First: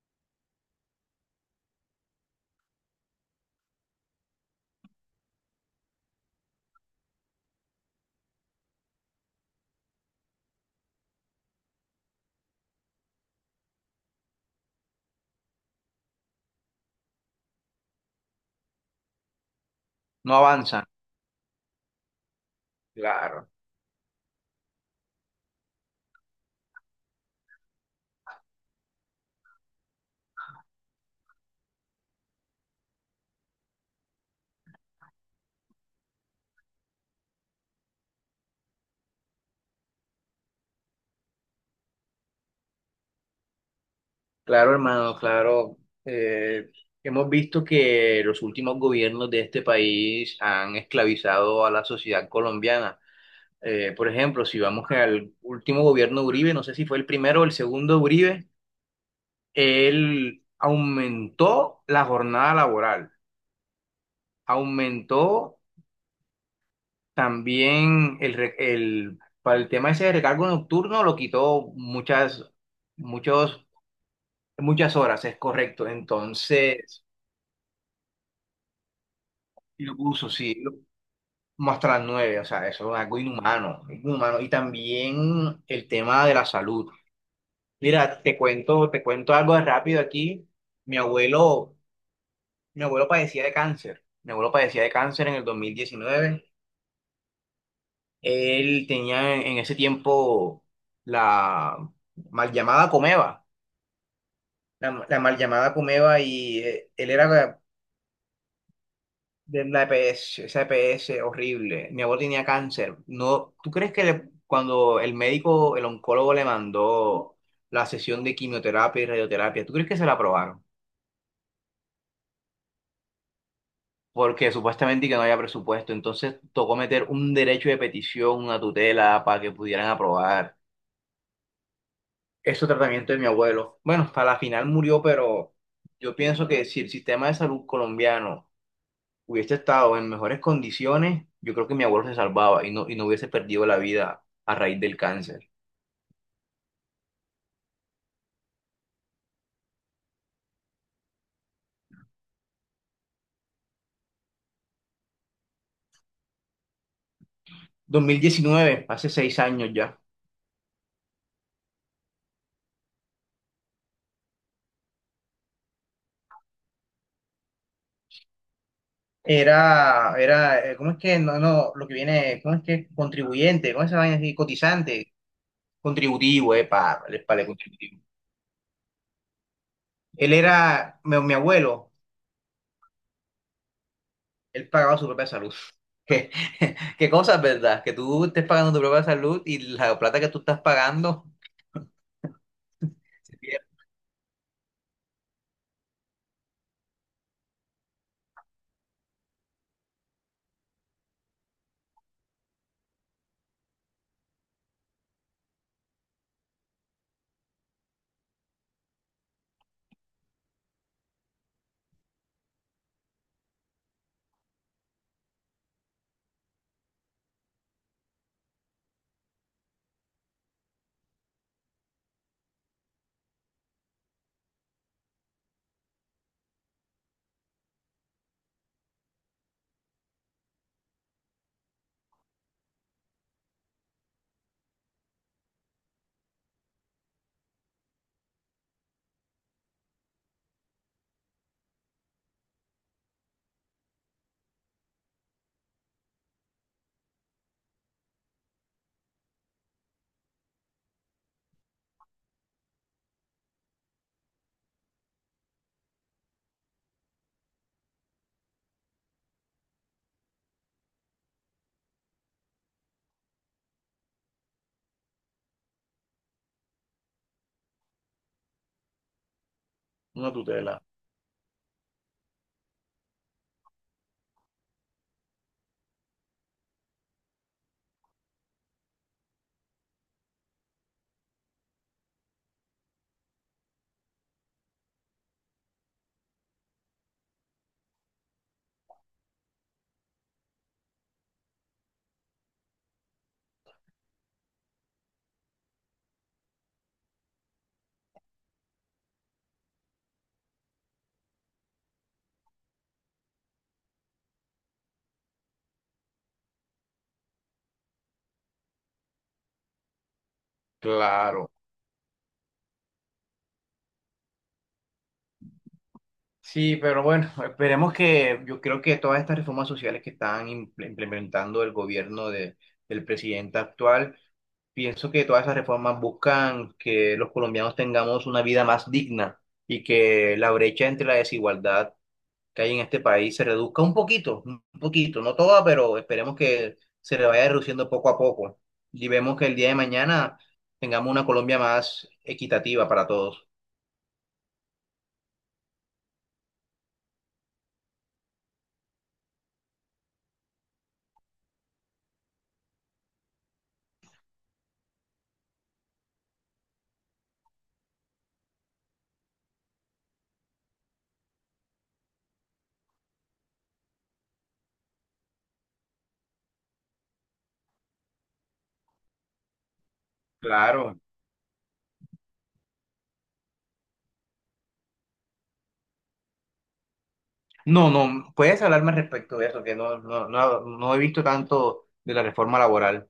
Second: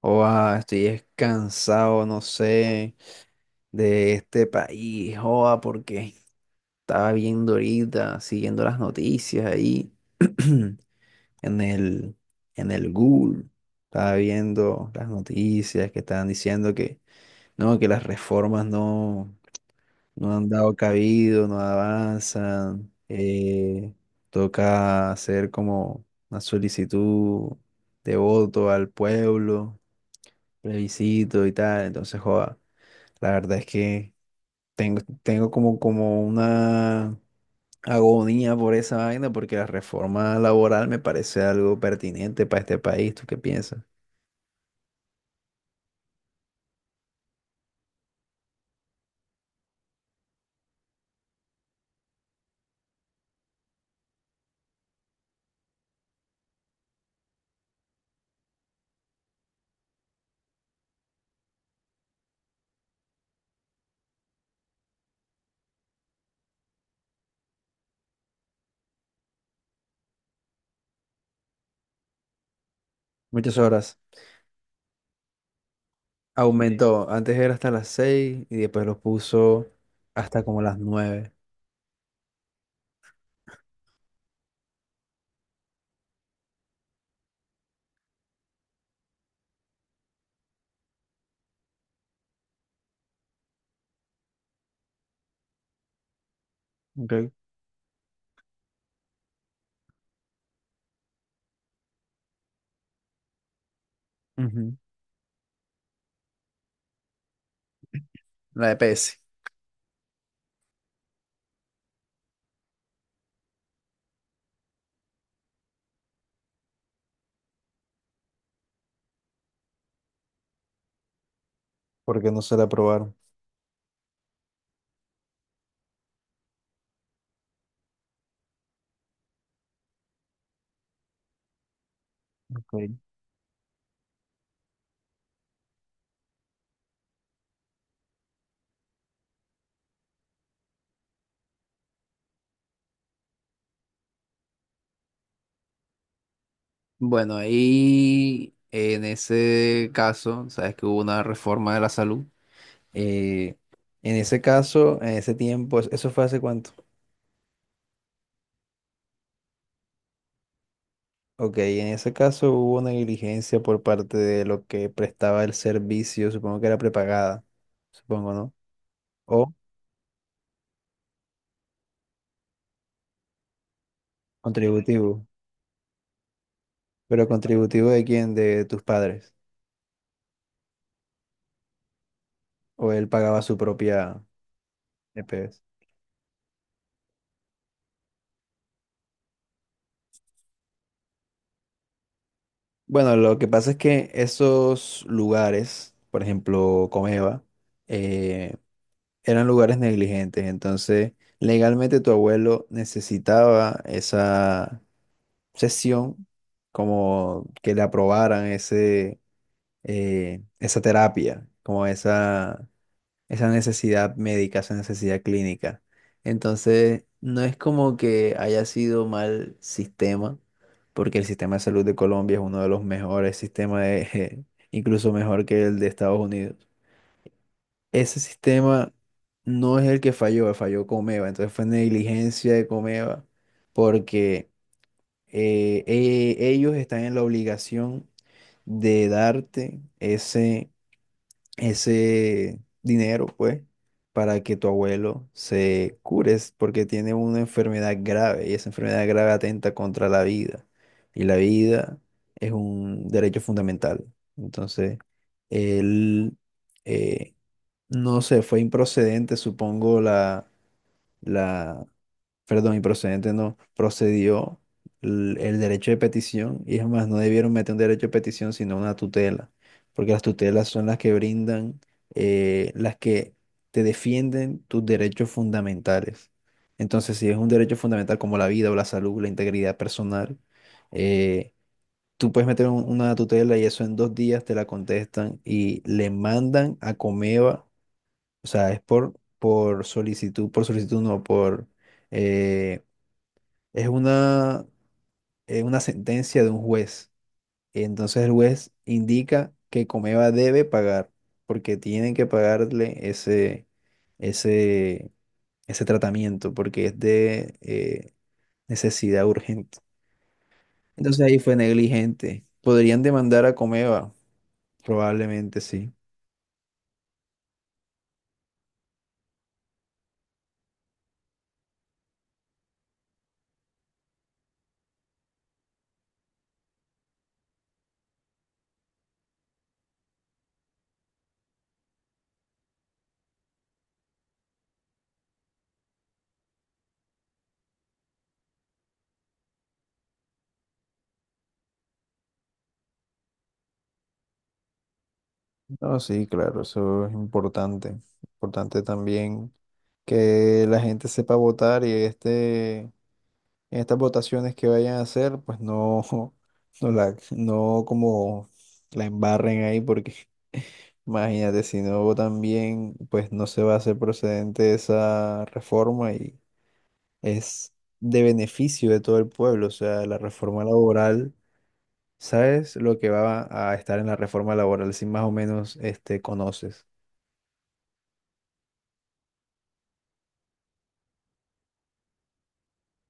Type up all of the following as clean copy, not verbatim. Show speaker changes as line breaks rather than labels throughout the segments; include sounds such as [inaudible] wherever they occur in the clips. Oa, estoy cansado, no sé, de este país, joa, porque estaba viendo ahorita, siguiendo las noticias ahí [clears throat] en el, en el Google. Estaba viendo las noticias que estaban diciendo que no, que las reformas no,
No
no han dado
avanzan.
cabido, no avanzan,
Claro,
toca hacer como una solicitud de voto al pueblo, plebiscito y tal, entonces joa. La verdad es que tengo como, como una agonía por esa vaina, porque la reforma laboral me parece algo pertinente para este país. ¿Tú qué piensas?
claro, hermano, claro. Eh, Hemos visto que los últimos gobiernos de este país han esclavizado a la sociedad colombiana. Por ejemplo, si vamos al último gobierno de Uribe, no sé si fue el primero o el segundo de Uribe, él aumentó la jornada laboral, aumentó también para el tema ese de recargo nocturno, lo quitó muchas,
Muchas
muchos,
horas. Sí.
muchas horas, es correcto. Entonces...
Aumentó. Antes era hasta las 6 y después lo puso
Y lo puso,
hasta
sí,
como
lo-
las nueve.
como hasta las nueve, o sea, eso es algo inhumano, inhumano. Y también el tema de la salud. Mira, te cuento algo de rápido aquí. Mi abuelo, mi abuelo padecía de cáncer. Mi abuelo padecía de cáncer en el 2019.
Ok.
Él tenía en ese tiempo la mal llamada Comeva,
Ujú.
la mal llamada Comeva y él era
La EPS.
de la EPS, esa EPS horrible. Mi abuelo tenía cáncer. No, ¿tú crees que le- cuando el médico, el oncólogo le mandó la sesión de quimioterapia y radioterapia, ¿tú crees que se la aprobaron?
Porque no se la aprobaron.
Porque supuestamente que no había presupuesto, entonces tocó meter un derecho de petición, una tutela para que pudieran aprobar ese
Ok.
tratamiento de mi abuelo. Bueno, hasta la final murió, pero yo pienso que si el sistema de salud colombiano hubiese estado en mejores condiciones, yo creo que mi abuelo se salvaba y no hubiese perdido la vida a raíz del cáncer.
Bueno, ahí en ese caso, sabes que hubo una reforma de la salud. Eh, en ese caso, en ese tiempo, ¿eso fue hace cuánto?
2019 hace 6 años ya.
Ok, en ese caso hubo una negligencia por parte de lo que prestaba el servicio, supongo que era prepagada, supongo, ¿no? O
Era, era, ¿cómo es que? No, no, lo que viene, ¿cómo es que? Contribuyente, ¿cómo es esa vaina así? Cotizante,
contributivo,
contributivo, para
pero
el
contributivo
contributivo.
de quién, de tus padres,
Él era, mi abuelo,
o él pagaba su propia
él pagaba su propia salud.
EPS.
[laughs] ¿Qué, qué cosas, verdad? Que tú estés pagando tu propia salud y la plata que tú estás pagando
Bueno,
se
lo que pasa es
pierde.
que esos lugares, por ejemplo, Comeva, eh, eran lugares negligentes, entonces legalmente tu abuelo necesitaba esa sesión, como que le aprobaran ese, esa terapia, como esa necesidad médica, esa necesidad clínica. Entonces, no es como que haya sido mal sistema, porque el sistema de salud de Colombia es uno de los mejores sistemas, [laughs] incluso mejor que el de Estados Unidos. Ese sistema no es el que falló, falló Comeva, entonces fue negligencia de Comeva, porque ellos están en la obligación de darte ese dinero, pues, para que tu abuelo se cure, es porque tiene una enfermedad grave y esa enfermedad grave atenta contra la vida. Y la vida es un derecho fundamental. Entonces, él, eh, no sé, fue improcedente, supongo, la, perdón, y procedente no, procedió el derecho de petición. Y es más, no debieron meter un derecho de petición sino una tutela, porque las
Una
tutelas
tutela.
son las que brindan, las que te defienden tus derechos fundamentales. Entonces, si es un derecho fundamental como la vida o la salud, la integridad personal, eh, tú puedes meter una tutela y eso en dos días te la contestan y le mandan a Comeva, o sea, es por solicitud no, por... eh, es una sentencia de un juez. Entonces el juez indica que Comeva debe pagar, porque tienen que pagarle ese, ese tratamiento, porque es de necesidad urgente. Entonces ahí
Claro.
fue negligente. ¿Podrían demandar a Comeva? Probablemente sí.
Sí, pero bueno, esperemos que yo creo que todas estas reformas sociales que están implementando el gobierno del presidente actual, pienso que todas esas reformas buscan que los colombianos tengamos una vida más digna y que la brecha entre la desigualdad que hay en este país se reduzca un poquito, no toda, pero esperemos que se le vaya reduciendo poco a poco y vemos que el día de mañana tengamos una Colombia más equitativa para todos.
No, sí, claro, eso es importante. Importante también que la gente sepa votar y este, en estas votaciones que vayan a hacer, pues no, [laughs] no, la, no como la embarren ahí, porque [laughs] imagínate, si no votan bien, pues no se va a hacer procedente esa reforma y es de beneficio de todo el pueblo. O sea, la reforma
Claro.
laboral, ¿sabes lo que va a estar en la reforma laboral? Si más o menos este, conoces.
No, no, puedes hablarme respecto de eso, que no, no, no, no he visto tanto de la reforma laboral.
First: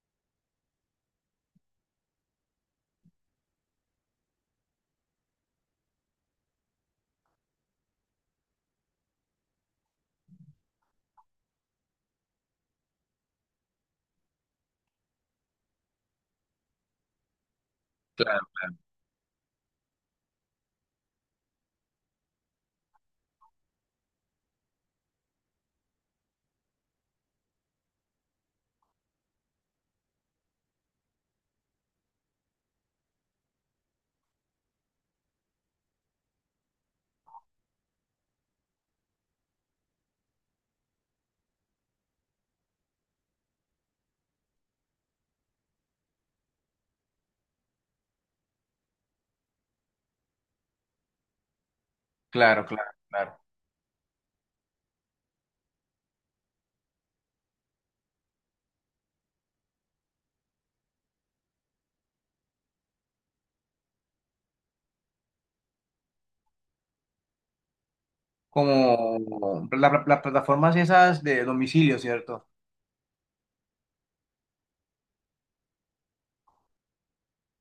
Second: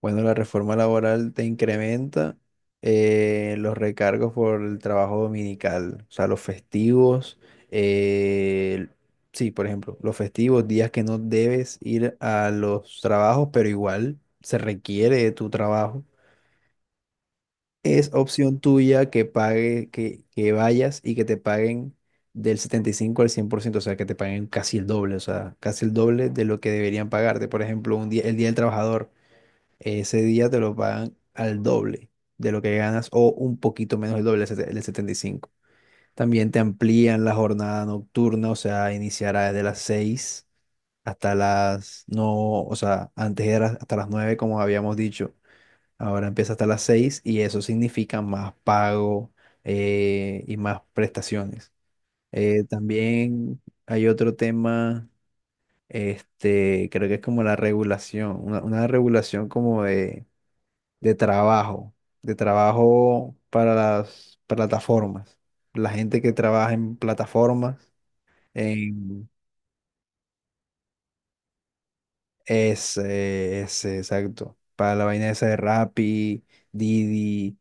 Bueno, la reforma laboral te incrementa los recargos por el trabajo dominical, o sea, los festivos, eh, sí, por ejemplo, los festivos, días que no debes ir a los trabajos, pero igual se requiere de tu trabajo. Es
Claro,
opción
claro.
tuya que pague, que vayas y que te paguen del 75 al cien por ciento, o sea, que te paguen casi el doble, o sea, casi el doble de lo que deberían pagarte. Por ejemplo, un día, el Día del Trabajador, ese día te lo pagan al doble de lo que ganas o un poquito menos el doble, el setenta y cinco. También te amplían la jornada nocturna, o sea, iniciará desde las 6 hasta las, no, o sea, antes era hasta las 9 como habíamos dicho, ahora empieza hasta las 6 y eso significa más pago, y más prestaciones.
Claro, claro, claro.
También hay otro tema, este, creo que es como la regulación, una regulación como de de trabajo, de trabajo para las plataformas. La gente que trabaja en plataformas, en
Como las plataformas esas de domicilio, ¿cierto?
exacto. Para la vaina esa de Rappi, Didi,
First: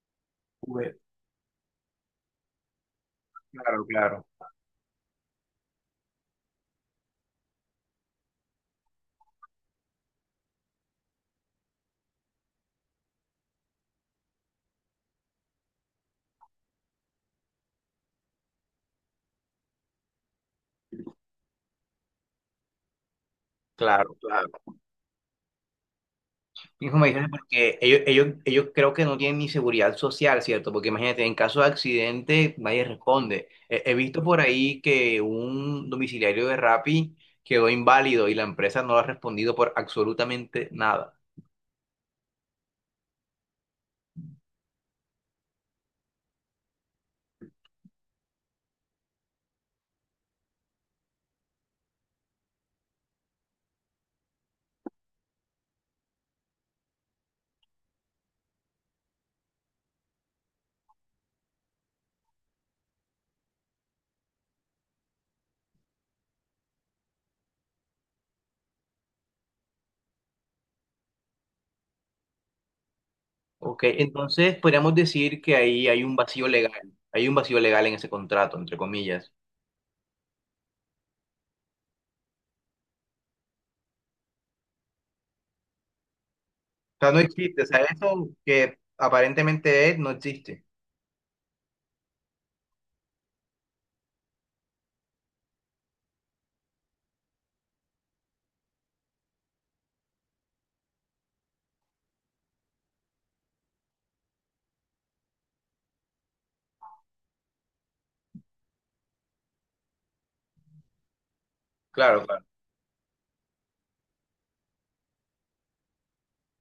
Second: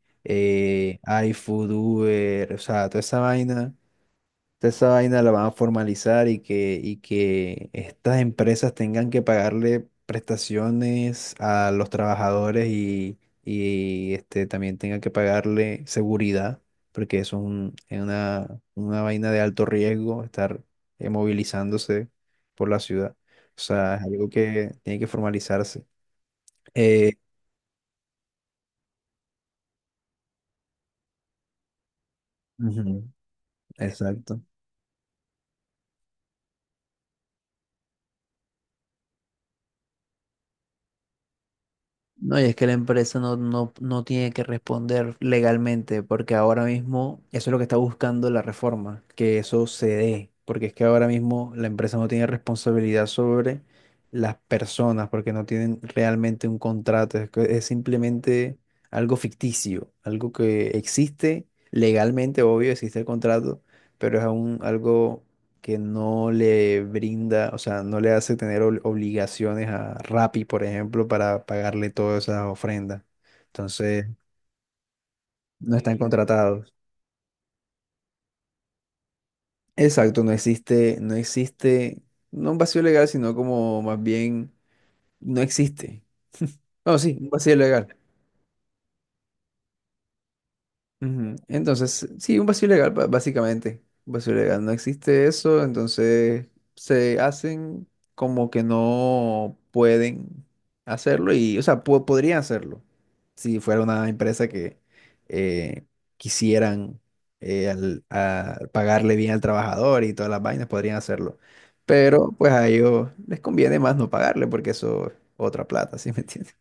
Uber.
eh, iFood, Uber, o sea, toda esa vaina.
Claro, claro.
Entonces, esa vaina la van a formalizar, y que estas empresas tengan que pagarle prestaciones a los trabajadores y, este, también tengan que pagarle seguridad, porque eso es es una vaina de alto riesgo, estar movilizándose por la ciudad. O sea, es
Claro,
algo
claro.
que tiene que formalizarse.
Hijo, me
Eh,
dices porque ellos creo que no tienen ni seguridad social, ¿cierto? Porque imagínate, en caso de accidente nadie
ujú,
responde. He visto por
exacto.
ahí que un domiciliario de Rappi quedó inválido y la empresa no ha respondido por absolutamente nada.
No, y es que la empresa no, no tiene que responder legalmente, porque ahora mismo eso es lo que está buscando la reforma, que eso se dé, porque es que ahora mismo la empresa no tiene responsabilidad sobre las personas, porque no tienen realmente un contrato, es, que es simplemente algo ficticio, algo que existe legalmente, obvio, existe el contrato, pero es aún algo que no le brinda, o sea, no le hace tener obligaciones a Rappi, por ejemplo, para pagarle todas esas ofrendas.
Ok,
Entonces,
entonces podríamos decir que
no
ahí
están Sí.
hay un vacío
contratados.
legal, hay un vacío legal en ese contrato, entre comillas.
Exacto, no existe, no un vacío legal, sino como más bien, no existe. No,
O sea,
sí,
no
un vacío
existe, o sea,
legal.
eso que aparentemente es, no existe.
Ujú. Entonces, sí, un vacío legal, básicamente. Un vacío legal. No existe eso, entonces se hacen como que no pueden hacerlo y, o sea, podrían hacerlo si fuera una empresa que eh, quisieran a pagarle bien al trabajador y todas las vainas, podrían hacerlo.
Claro,
Pero
claro.
pues a ellos les conviene más no pagarle porque eso es otra plata, [laughs] ¿sí me entiendes?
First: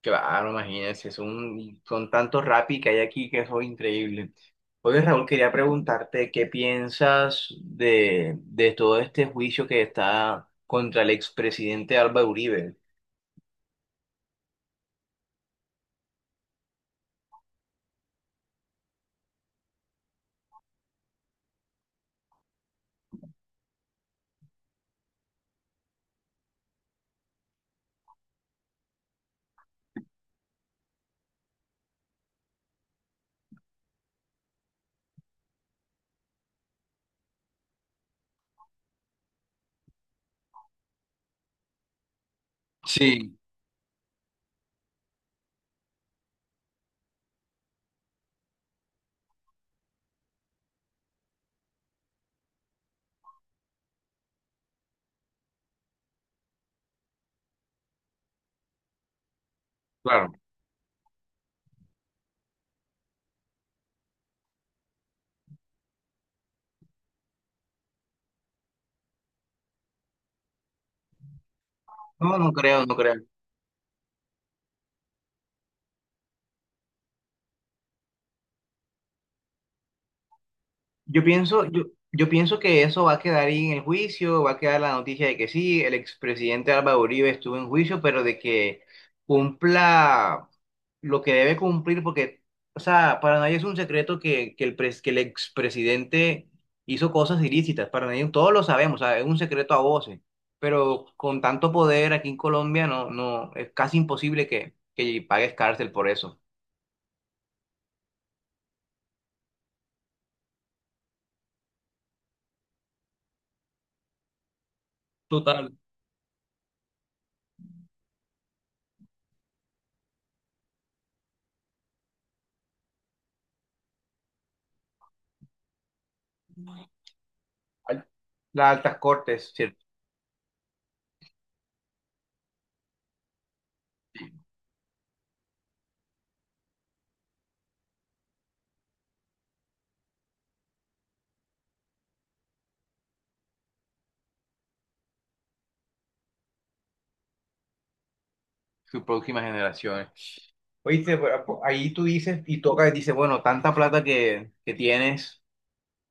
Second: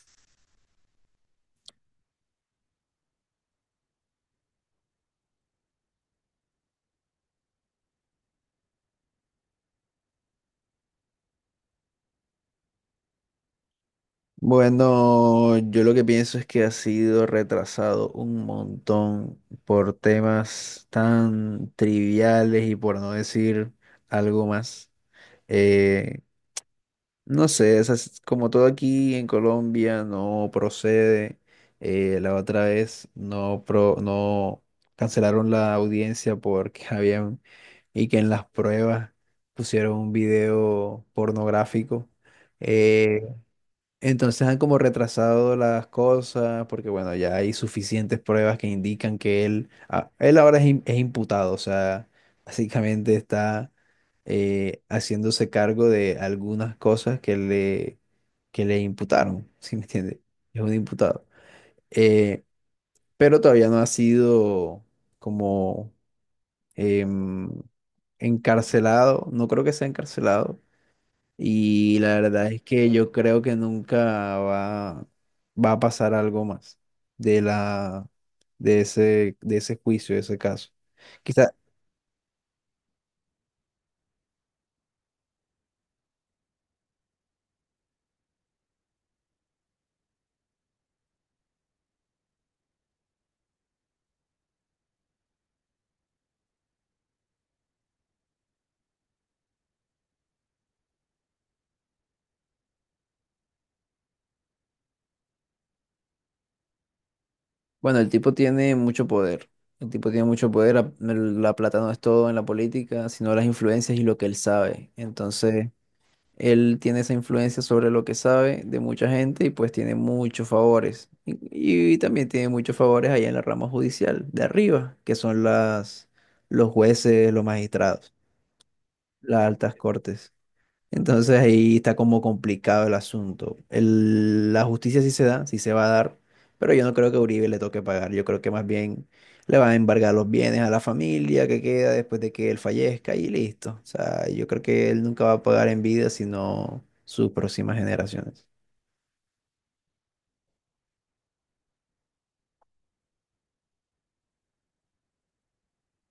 Claro, imagínense, son, son tantos rapis que hay aquí que eso es increíble. Oye, Raúl, quería preguntarte qué piensas de todo este juicio que está contra el expresidente Álvaro Uribe.
Bueno, yo lo que pienso es que ha sido retrasado un montón por temas tan triviales y por no decir algo más. Eh, no sé, esas- como todo aquí en Colombia no procede. La otra vez no, no cancelaron la audiencia porque [laughs] habían, y que en las pruebas pusieron un video pornográfico. eh,
Sí,
entonces han como retrasado las cosas porque, bueno, ya hay suficientes pruebas que indican que él, ah, él ahora es, es imputado, o sea, [laughs] básicamente está haciéndose cargo de algunas cosas que le imputaron, [laughs] ¿sí me entiende?
claro.
Es un imputado. Eh, pero todavía no ha sido como em, encarcelado, no creo que sea encarcelado, y la
No,
verdad
no
es
creo,
que
no
yo
creo.
creo que nunca va, va a pasar algo más de la, de ese juicio, de ese caso.
Yo
Quizá,
pienso, yo pienso que eso va a quedar ahí en el juicio, va a quedar la noticia de que sí, el expresidente Álvaro Uribe estuvo en juicio, pero de que cumpla lo que debe cumplir, porque, o sea, para nadie es un secreto que, que el expresidente hizo cosas ilícitas, para nadie, todos lo sabemos, o sea, es un secreto a voces, pero con tanto poder aquí en Colombia no, no, es casi imposible que pagues cárcel por eso.
bueno, el tipo tiene mucho poder. El tipo tiene mucho poder. La plata no es todo en la política, sino las influencias y lo que él sabe. Entonces,
Total.
él tiene esa influencia sobre lo que sabe de mucha gente y pues tiene muchos favores. Y también tiene muchos favores allá en la rama judicial de arriba, que son los jueces, los magistrados,
Las altas
las
cortes,
altas
¿cierto?
cortes. Entonces ahí está como complicado el asunto. La justicia sí se da, sí se va a dar, pero yo no creo que a Uribe le toque pagar. Yo creo que más bien le van a embargar los bienes a la familia que queda después de que él fallezca y listo. O sea, yo creo que él nunca va a pagar en vida, sino sus próximas generaciones.
Sus próximas generaciones. Oíste, pero ahí tú dices y toca y dices, bueno, tanta plata que tienes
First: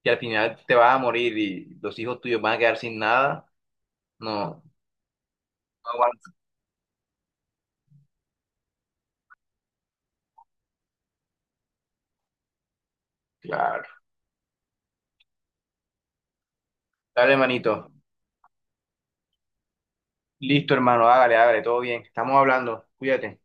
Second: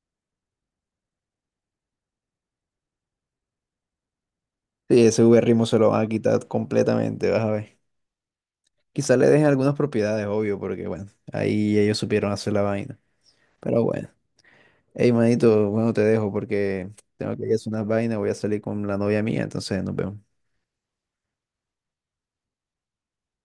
que al final te vas a morir y los hijos tuyos van a quedar sin nada. No, no
Sí, ese Uberrimo se lo van a
aguanta.
quitar completamente, vas a ver. Quizá le dejen algunas propiedades, obvio, porque bueno, ahí ellos supieron hacer la vaina. Pero
Claro.
bueno. Hey, manito, bueno, te dejo porque tengo
Dale,
que ir a hacer unas
manito.
vainas, voy a salir con la novia mía, entonces nos vemos.
Listo, hermano, hágale, hágale, todo bien. Estamos hablando. Cuídate.